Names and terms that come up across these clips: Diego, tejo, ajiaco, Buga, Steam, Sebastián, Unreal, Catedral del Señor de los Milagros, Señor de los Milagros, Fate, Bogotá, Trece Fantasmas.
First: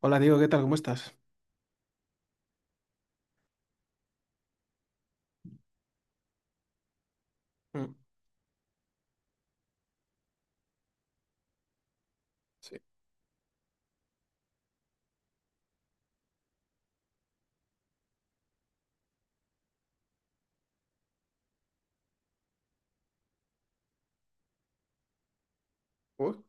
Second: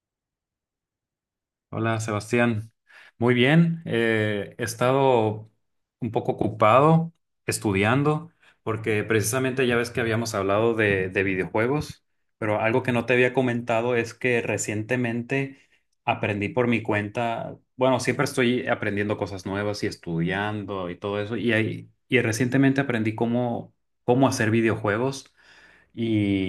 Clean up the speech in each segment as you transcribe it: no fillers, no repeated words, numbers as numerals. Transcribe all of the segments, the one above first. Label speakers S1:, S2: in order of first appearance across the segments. S1: Hola Diego, ¿qué tal? ¿Cómo estás?
S2: Hola Sebastián, muy bien. He estado un poco ocupado
S1: Mm,
S2: estudiando porque precisamente ya ves que habíamos hablado de videojuegos, pero
S1: Sí.
S2: algo que no te había comentado es que recientemente aprendí por mi cuenta. Bueno, siempre estoy aprendiendo cosas nuevas y estudiando y todo eso, y recientemente aprendí cómo hacer videojuegos.
S1: Uy,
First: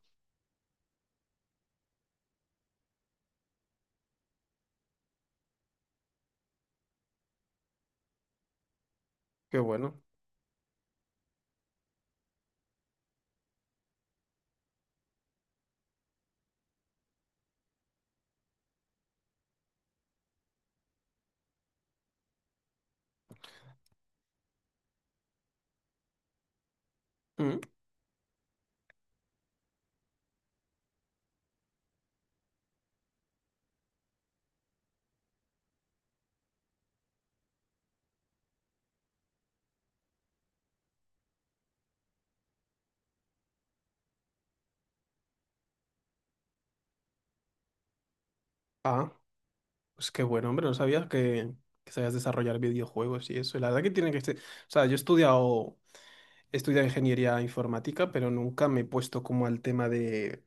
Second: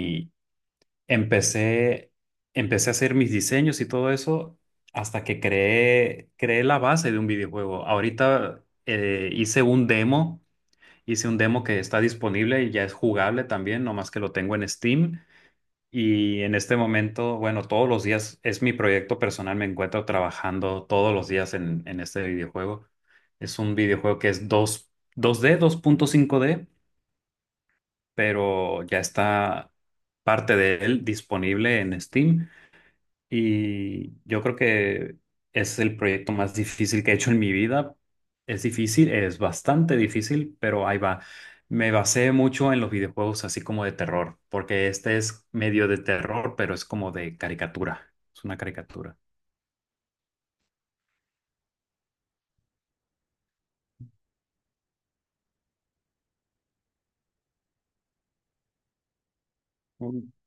S2: Empecé, Empecé a hacer mis diseños y todo eso hasta que creé la base de un videojuego. Ahorita
S1: qué
S2: hice un
S1: bueno.
S2: demo, hice un demo que está disponible y ya es jugable también, nomás que lo tengo en Steam. Y en este momento, bueno, todos los días es mi proyecto personal, me encuentro trabajando todos los días en este videojuego. Es un videojuego que es dos d, 2.5D,
S1: Mm.
S2: pero ya está parte de él disponible en Steam. Y yo creo que es el proyecto más difícil que he hecho en mi vida. Es difícil, es bastante difícil, pero ahí va. Me basé mucho en los videojuegos así como de terror, porque este es medio de terror, pero es como de caricatura. Es una
S1: Ah,
S2: caricatura.
S1: pues qué bueno, hombre, no sabía que sabías desarrollar videojuegos y eso. Y la verdad que tiene que ser... O sea, he estudiado ingeniería informática, pero nunca me he puesto como al tema
S2: Mm.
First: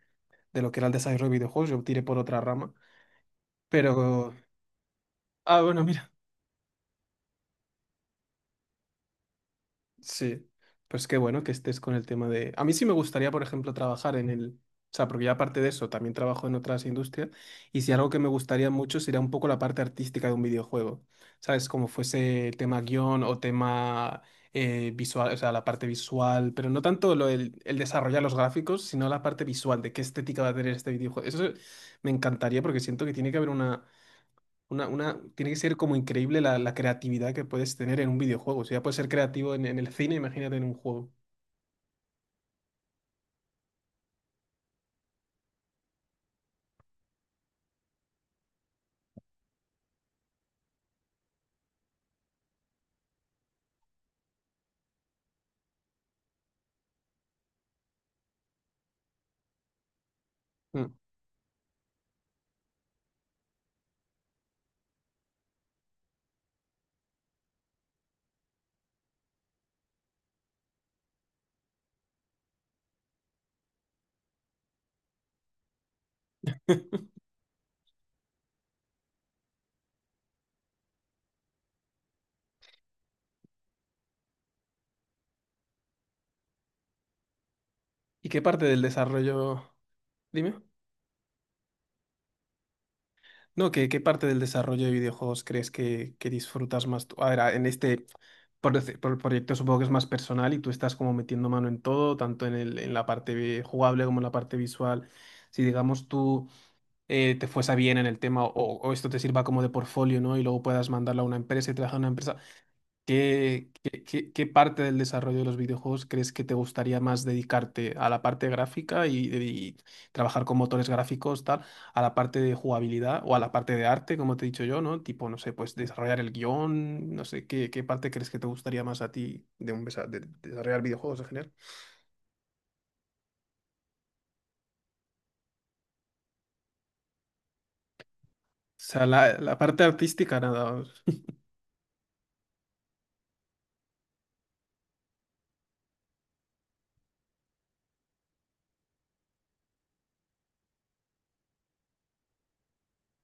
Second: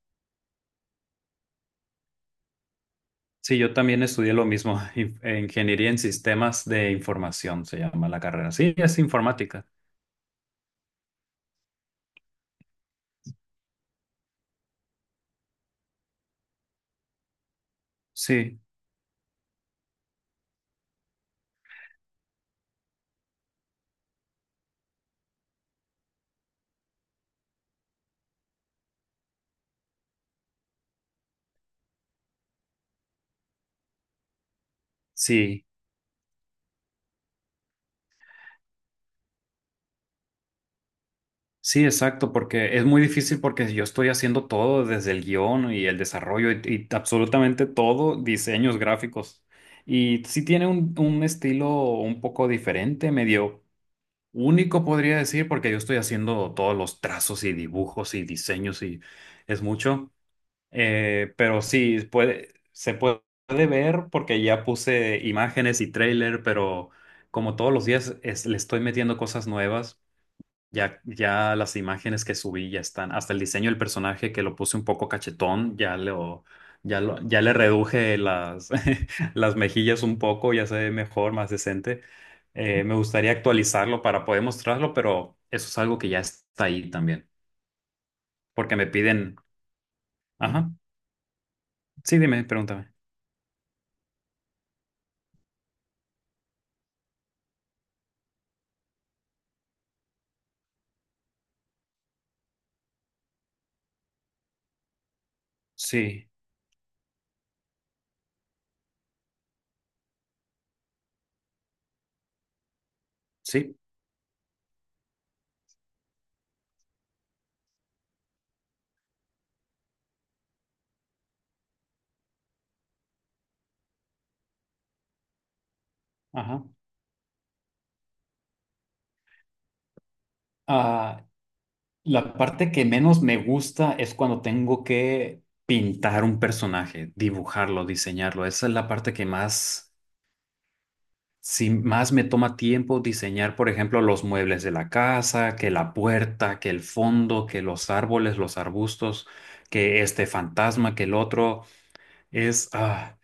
S1: de lo que era el desarrollo de videojuegos. Yo tiré por otra rama.
S2: Sí, yo también estudié
S1: Pero...
S2: lo mismo,
S1: Ah, bueno,
S2: Ingeniería en
S1: mira.
S2: Sistemas de Información se llama la carrera. Sí, es informática.
S1: Sí, pues qué bueno que estés con el tema de... A mí sí me gustaría, por ejemplo, trabajar en el... O sea, porque ya aparte de eso, también trabajo en otras industrias y si algo que me
S2: Sí,
S1: gustaría mucho sería un poco la parte artística de un videojuego, ¿sabes? Como fuese tema guión o tema visual, o sea, la parte visual, pero no tanto el desarrollar los gráficos, sino la parte visual de qué estética va a tener este videojuego. Eso me encantaría porque siento que tiene que haber una tiene que
S2: sí.
S1: ser como increíble la creatividad que puedes tener en un videojuego. O sea, ya puedes ser creativo en el cine, imagínate en un juego.
S2: Sí, exacto, porque es muy difícil porque yo estoy haciendo todo desde el guión y el desarrollo y absolutamente todo, diseños gráficos. Y sí tiene un estilo un poco diferente, medio único podría decir, porque yo estoy haciendo todos los trazos y dibujos y diseños y es mucho.
S1: Mm.
S2: Pero sí, se puede ver porque ya puse imágenes y trailer, pero como todos los días le estoy metiendo cosas nuevas. Ya las imágenes que subí ya están, hasta el diseño del personaje que lo puse un poco cachetón, ya le reduje las, las mejillas un poco, ya se ve mejor, más decente. Me gustaría actualizarlo para poder mostrarlo, pero eso es algo que ya está ahí también,
S1: ¿Y qué parte
S2: porque
S1: del
S2: me piden,
S1: desarrollo? Dime.
S2: ajá, sí, dime, pregúntame.
S1: No, ¿qué, qué parte del desarrollo de videojuegos crees que disfrutas más tú? A ver, en este por el proyecto supongo que es más personal y tú estás como metiendo mano en todo, tanto en el, en la parte jugable como en la parte visual. Si digamos
S2: Sí,
S1: tú te fuese bien en el tema o esto te sirva como de portfolio, ¿no? Y luego puedas mandarlo a una empresa y trabajar en una empresa. ¿Qué,
S2: sí,
S1: qué, qué parte del desarrollo de los videojuegos crees que te gustaría más dedicarte a la parte gráfica y trabajar con motores gráficos, tal, a la parte de jugabilidad o a la parte de arte, como te he dicho yo, ¿no? Tipo, no sé, pues desarrollar el
S2: ajá.
S1: guión, no sé, ¿qué, qué parte crees que te gustaría más a ti de, de desarrollar videojuegos
S2: Ah,
S1: en general?
S2: La parte que menos me gusta es cuando tengo que pintar un personaje, dibujarlo, diseñarlo. Esa es
S1: O
S2: la
S1: sea,
S2: parte que
S1: la parte
S2: más,
S1: artística, nada. Os-
S2: si más me toma tiempo diseñar, por ejemplo, los muebles de la casa, que la puerta, que el fondo, que los árboles, los arbustos, que este fantasma, que el otro. Es, ah,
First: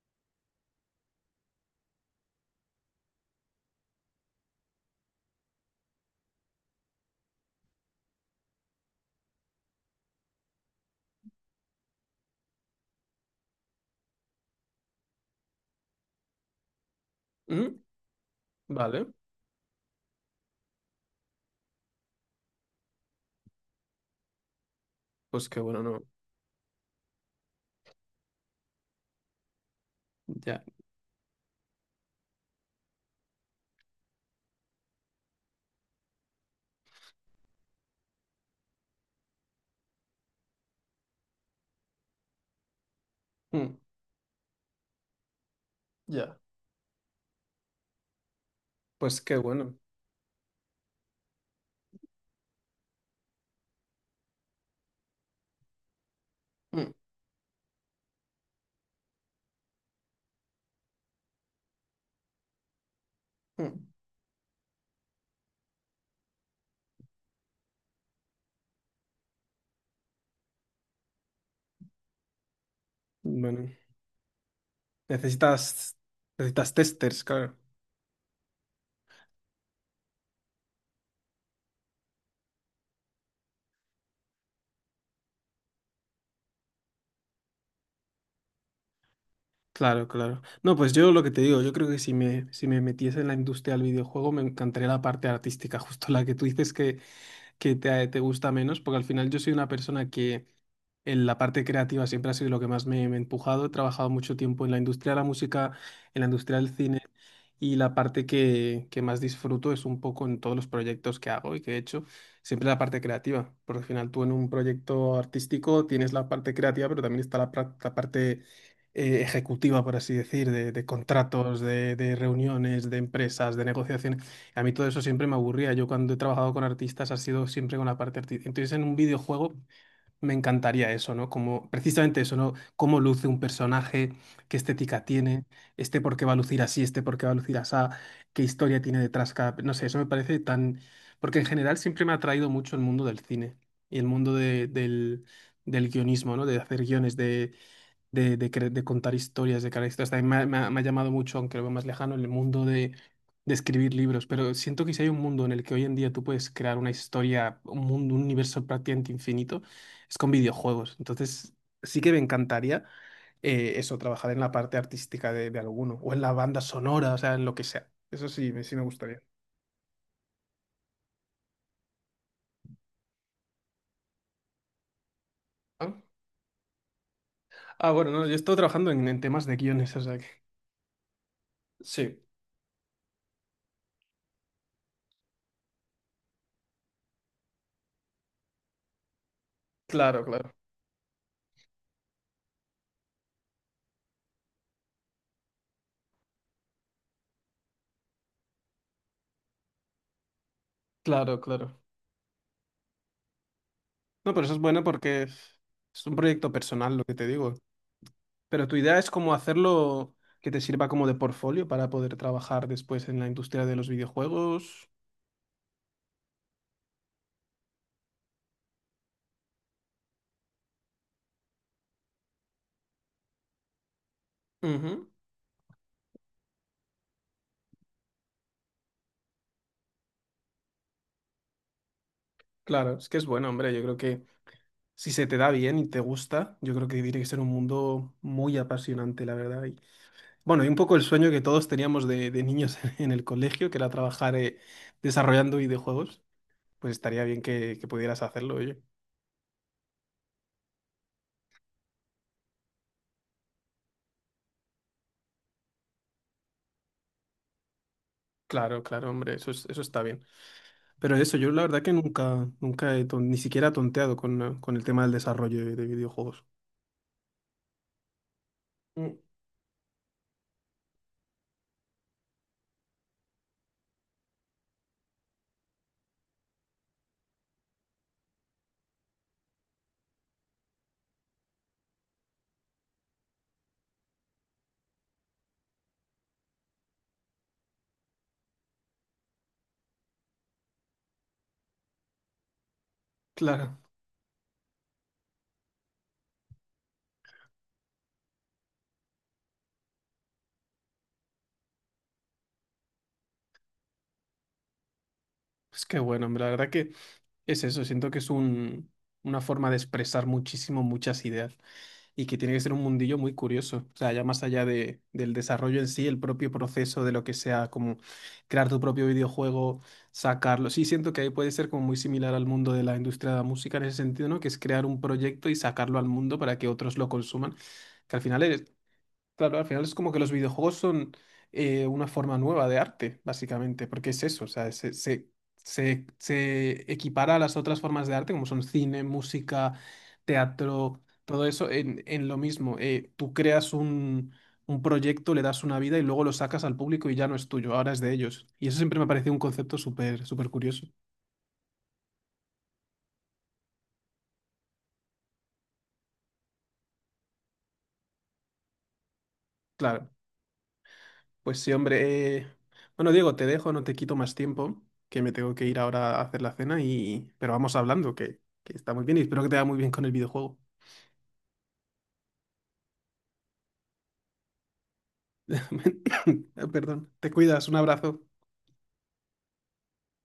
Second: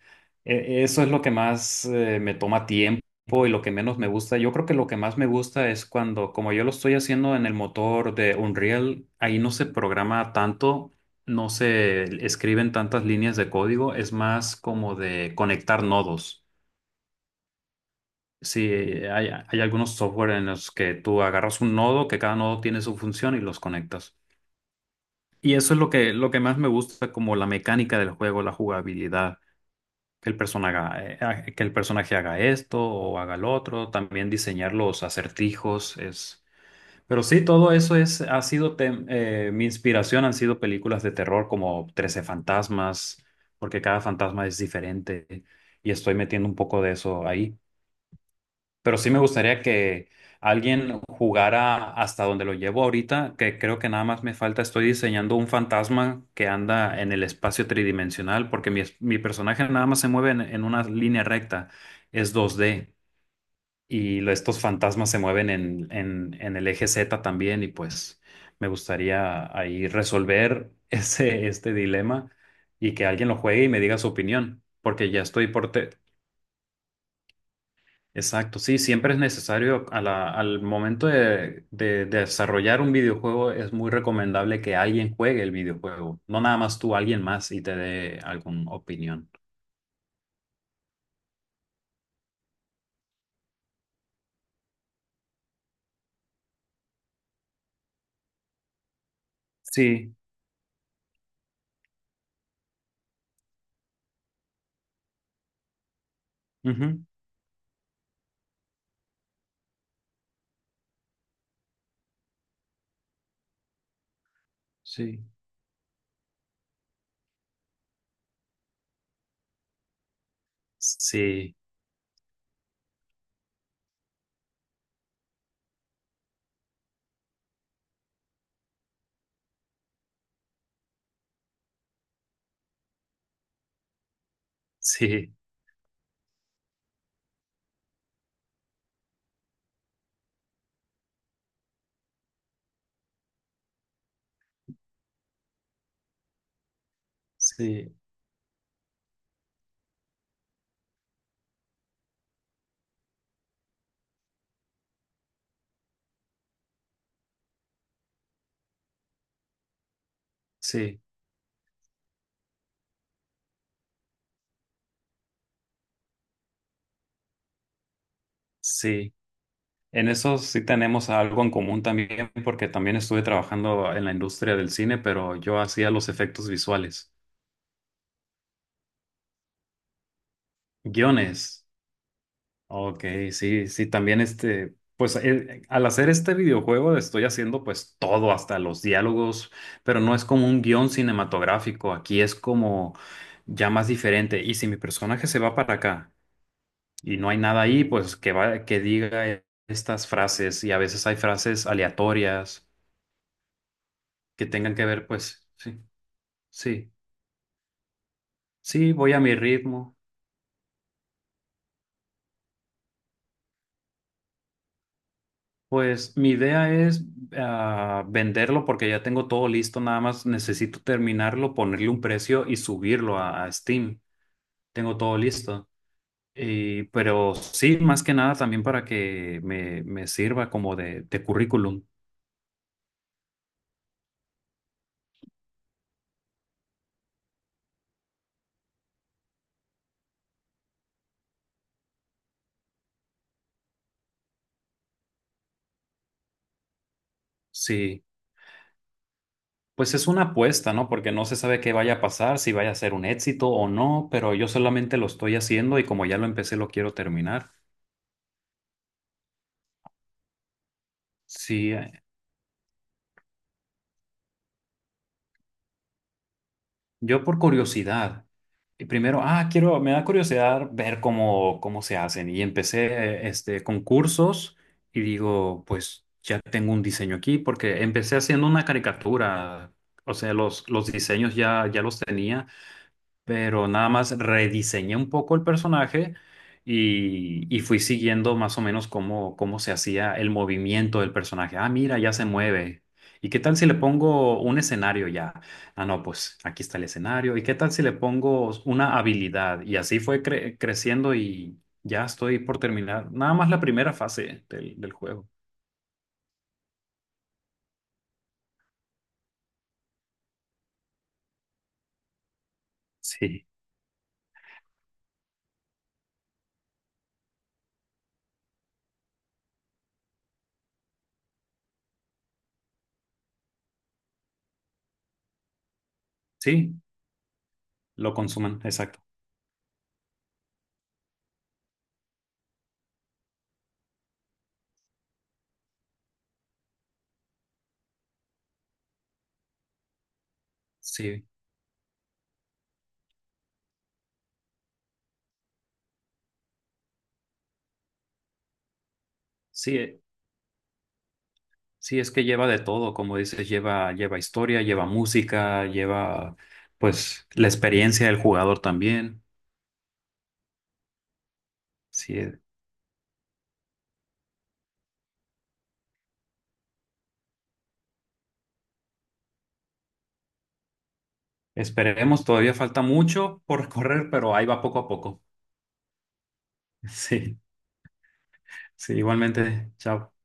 S2: Eso es lo que más me toma tiempo y lo que menos me gusta. Yo creo que lo que más me gusta es cuando, como yo lo estoy haciendo en el motor de Unreal, ahí no se programa tanto, no se escriben tantas líneas de código, es más como de conectar nodos.
S1: ¿Mm?
S2: Sí,
S1: Vale,
S2: hay algunos software en los que tú agarras un nodo, que cada nodo tiene su función y los conectas.
S1: pues
S2: Y
S1: qué
S2: eso es
S1: bueno, no.
S2: lo que más me gusta, como la mecánica del juego, la jugabilidad. que el
S1: Ya.
S2: personaje, que el personaje haga esto o haga lo otro, también diseñar los acertijos es... Pero sí, todo eso es, ha sido mi inspiración, han sido películas de terror como 13 fantasmas,
S1: Mm,
S2: porque cada fantasma es diferente y estoy
S1: ya.
S2: metiendo un poco de eso ahí. Pero sí me
S1: Pues qué
S2: gustaría
S1: bueno.
S2: que alguien jugara hasta donde lo llevo ahorita, que creo que nada más me falta, estoy diseñando un fantasma que
S1: Mm,
S2: anda en el espacio tridimensional, porque mi personaje nada más se mueve en una línea recta, es 2D,
S1: mm.
S2: y estos fantasmas se mueven en el eje Z también, y pues me gustaría ahí resolver ese, este dilema y que alguien lo juegue
S1: Bueno.
S2: y me diga su opinión, porque ya estoy
S1: Necesitas,
S2: por...
S1: necesitas testers, claro.
S2: Exacto, sí, siempre es necesario al momento de desarrollar un videojuego, es muy recomendable que alguien juegue el videojuego, no nada más tú, alguien más y te dé alguna opinión.
S1: Claro, claro. No, pues yo lo que te digo, yo creo que si me, si me metiese en la industria del videojuego me encantaría la parte artística, justo la que tú dices que, te gusta menos, porque al final yo soy una persona
S2: Sí,
S1: que en la parte creativa siempre ha sido lo que más me, me ha empujado. He trabajado mucho tiempo en la industria de la música, en la industria del cine,
S2: Ujú.
S1: y la parte que más disfruto es un poco en todos los proyectos que hago y que he hecho, siempre la parte creativa, porque al final tú en un proyecto
S2: Sí.
S1: artístico tienes la parte creativa, pero también está la parte... ejecutiva, por así decir, de
S2: Sí,
S1: contratos, de reuniones, de empresas, de negociaciones. A mí todo eso siempre me aburría. Yo cuando he trabajado con artistas ha sido siempre con la parte artística. Entonces en un videojuego me encantaría eso, ¿no? Como precisamente eso, ¿no? Cómo luce un personaje, qué estética
S2: sí,
S1: tiene, este por qué va a lucir así, este por qué va a lucir así, qué historia tiene detrás cada... No sé, eso me parece tan... Porque en general siempre me ha atraído mucho el mundo del cine y el mundo del, del guionismo, ¿no? De hacer guiones,
S2: sí,
S1: de de contar historias, de crear historias. También me ha, me ha llamado mucho, aunque lo veo más lejano, el mundo de escribir libros. Pero siento que si hay un mundo en el que hoy en día tú puedes crear una historia, un mundo, un universo prácticamente infinito, es con videojuegos.
S2: sí,
S1: Entonces, sí que me encantaría eso, trabajar en la parte artística de alguno, o en la banda sonora, o sea, en lo que sea. Eso sí, sí me
S2: sí.
S1: gustaría.
S2: En eso sí tenemos algo en común también, porque también estuve trabajando en la industria del cine, pero yo hacía
S1: Ah,
S2: los efectos visuales,
S1: ah, bueno, no, yo he estado trabajando en temas de guiones, o sea que...
S2: guiones.
S1: Sí,
S2: Ok, sí, sí, también este, pues al hacer este videojuego estoy haciendo pues todo, hasta los diálogos, pero no
S1: claro,
S2: es como
S1: claro,
S2: un guión cinematográfico, aquí es como ya más diferente. Y si mi personaje se va para acá y no hay nada ahí, pues que va, que diga estas frases y a veces hay
S1: claro,
S2: frases
S1: claro.
S2: aleatorias
S1: No, pero
S2: que
S1: eso es
S2: tengan
S1: bueno
S2: que ver,
S1: porque
S2: pues sí,
S1: es un proyecto
S2: sí,
S1: personal, lo que te digo. Pero tu
S2: sí,
S1: idea es
S2: voy a
S1: como
S2: mi ritmo.
S1: hacerlo que te sirva como de portfolio para poder trabajar después en la industria de los videojuegos.
S2: Pues mi idea es venderlo porque ya tengo todo listo, nada más necesito terminarlo, ponerle un precio y subirlo a Steam. Tengo
S1: Ujú.
S2: todo listo. Pero sí, más que nada también para que me sirva como de currículum.
S1: Claro, es que es bueno, hombre. Yo creo que si se te da bien y te gusta, yo creo que tiene que ser un mundo muy apasionante, la verdad. Y, bueno, y un poco el sueño que todos teníamos de niños en el colegio, que era trabajar desarrollando videojuegos, pues estaría bien que
S2: Sí,
S1: pudieras hacerlo, oye.
S2: pues es una apuesta, ¿no? Porque no se sabe qué vaya a pasar, si vaya a ser un éxito o no, pero yo solamente lo estoy haciendo y como ya lo empecé, lo quiero terminar.
S1: Claro, claro, hombre, eso está bien. Pero eso, yo la
S2: Sí,
S1: verdad que nunca, nunca ni siquiera he tonteado con el tema del desarrollo de videojuegos.
S2: yo por curiosidad, y
S1: Mm,
S2: primero, me da curiosidad ver cómo se hacen. Y empecé este, con cursos y digo, pues ya tengo un diseño aquí porque empecé haciendo una caricatura. O sea, los diseños ya los tenía, pero nada más rediseñé un poco el personaje y fui siguiendo más o menos cómo se hacía el movimiento del personaje. Ah, mira, ya se mueve. ¿Y qué tal si le
S1: claro,
S2: pongo un escenario ya? Ah, no, pues aquí está el escenario. ¿Y qué tal si le pongo una habilidad? Y así fue creciendo y ya estoy por terminar. Nada más la primera fase del juego.
S1: es que bueno, hombre, la verdad que es eso, siento que es un, una forma de expresar muchísimo muchas ideas y que tiene que ser un mundillo muy
S2: Sí,
S1: curioso, o sea, ya más allá de, del desarrollo en sí, el propio proceso de lo que sea, como crear tu propio videojuego, sacarlo, sí siento que ahí puede ser como muy similar al mundo de la industria de la música en ese sentido, ¿no? Que es crear un proyecto y sacarlo al mundo para que
S2: sí,
S1: otros lo consuman,
S2: lo
S1: que al final
S2: consumen
S1: es...
S2: exacto.
S1: Claro, al final es como que los videojuegos son una forma nueva de arte, básicamente, porque es eso, o sea, se equipara a las otras formas de arte, como son cine, música, teatro,
S2: Sí,
S1: todo eso, en lo mismo. Tú creas un proyecto, le das una vida y luego lo sacas al público y ya no es tuyo, ahora es de ellos. Y eso siempre me ha parecido un concepto
S2: sí.
S1: súper, súper curioso.
S2: Sí, es que lleva de todo, como dices, lleva historia, lleva música, lleva pues la experiencia del jugador también.
S1: Claro. Pues sí,
S2: Sí,
S1: hombre. Bueno, Diego, te dejo, no te quito más tiempo, que me tengo que ir ahora a hacer la cena y... Pero vamos hablando, que está muy bien y espero que te vaya muy bien con el videojuego.
S2: esperemos, todavía falta mucho por recorrer, pero ahí va poco a poco.
S1: Perdón, te
S2: Sí,
S1: cuidas, un abrazo.
S2: sí, igualmente, chao.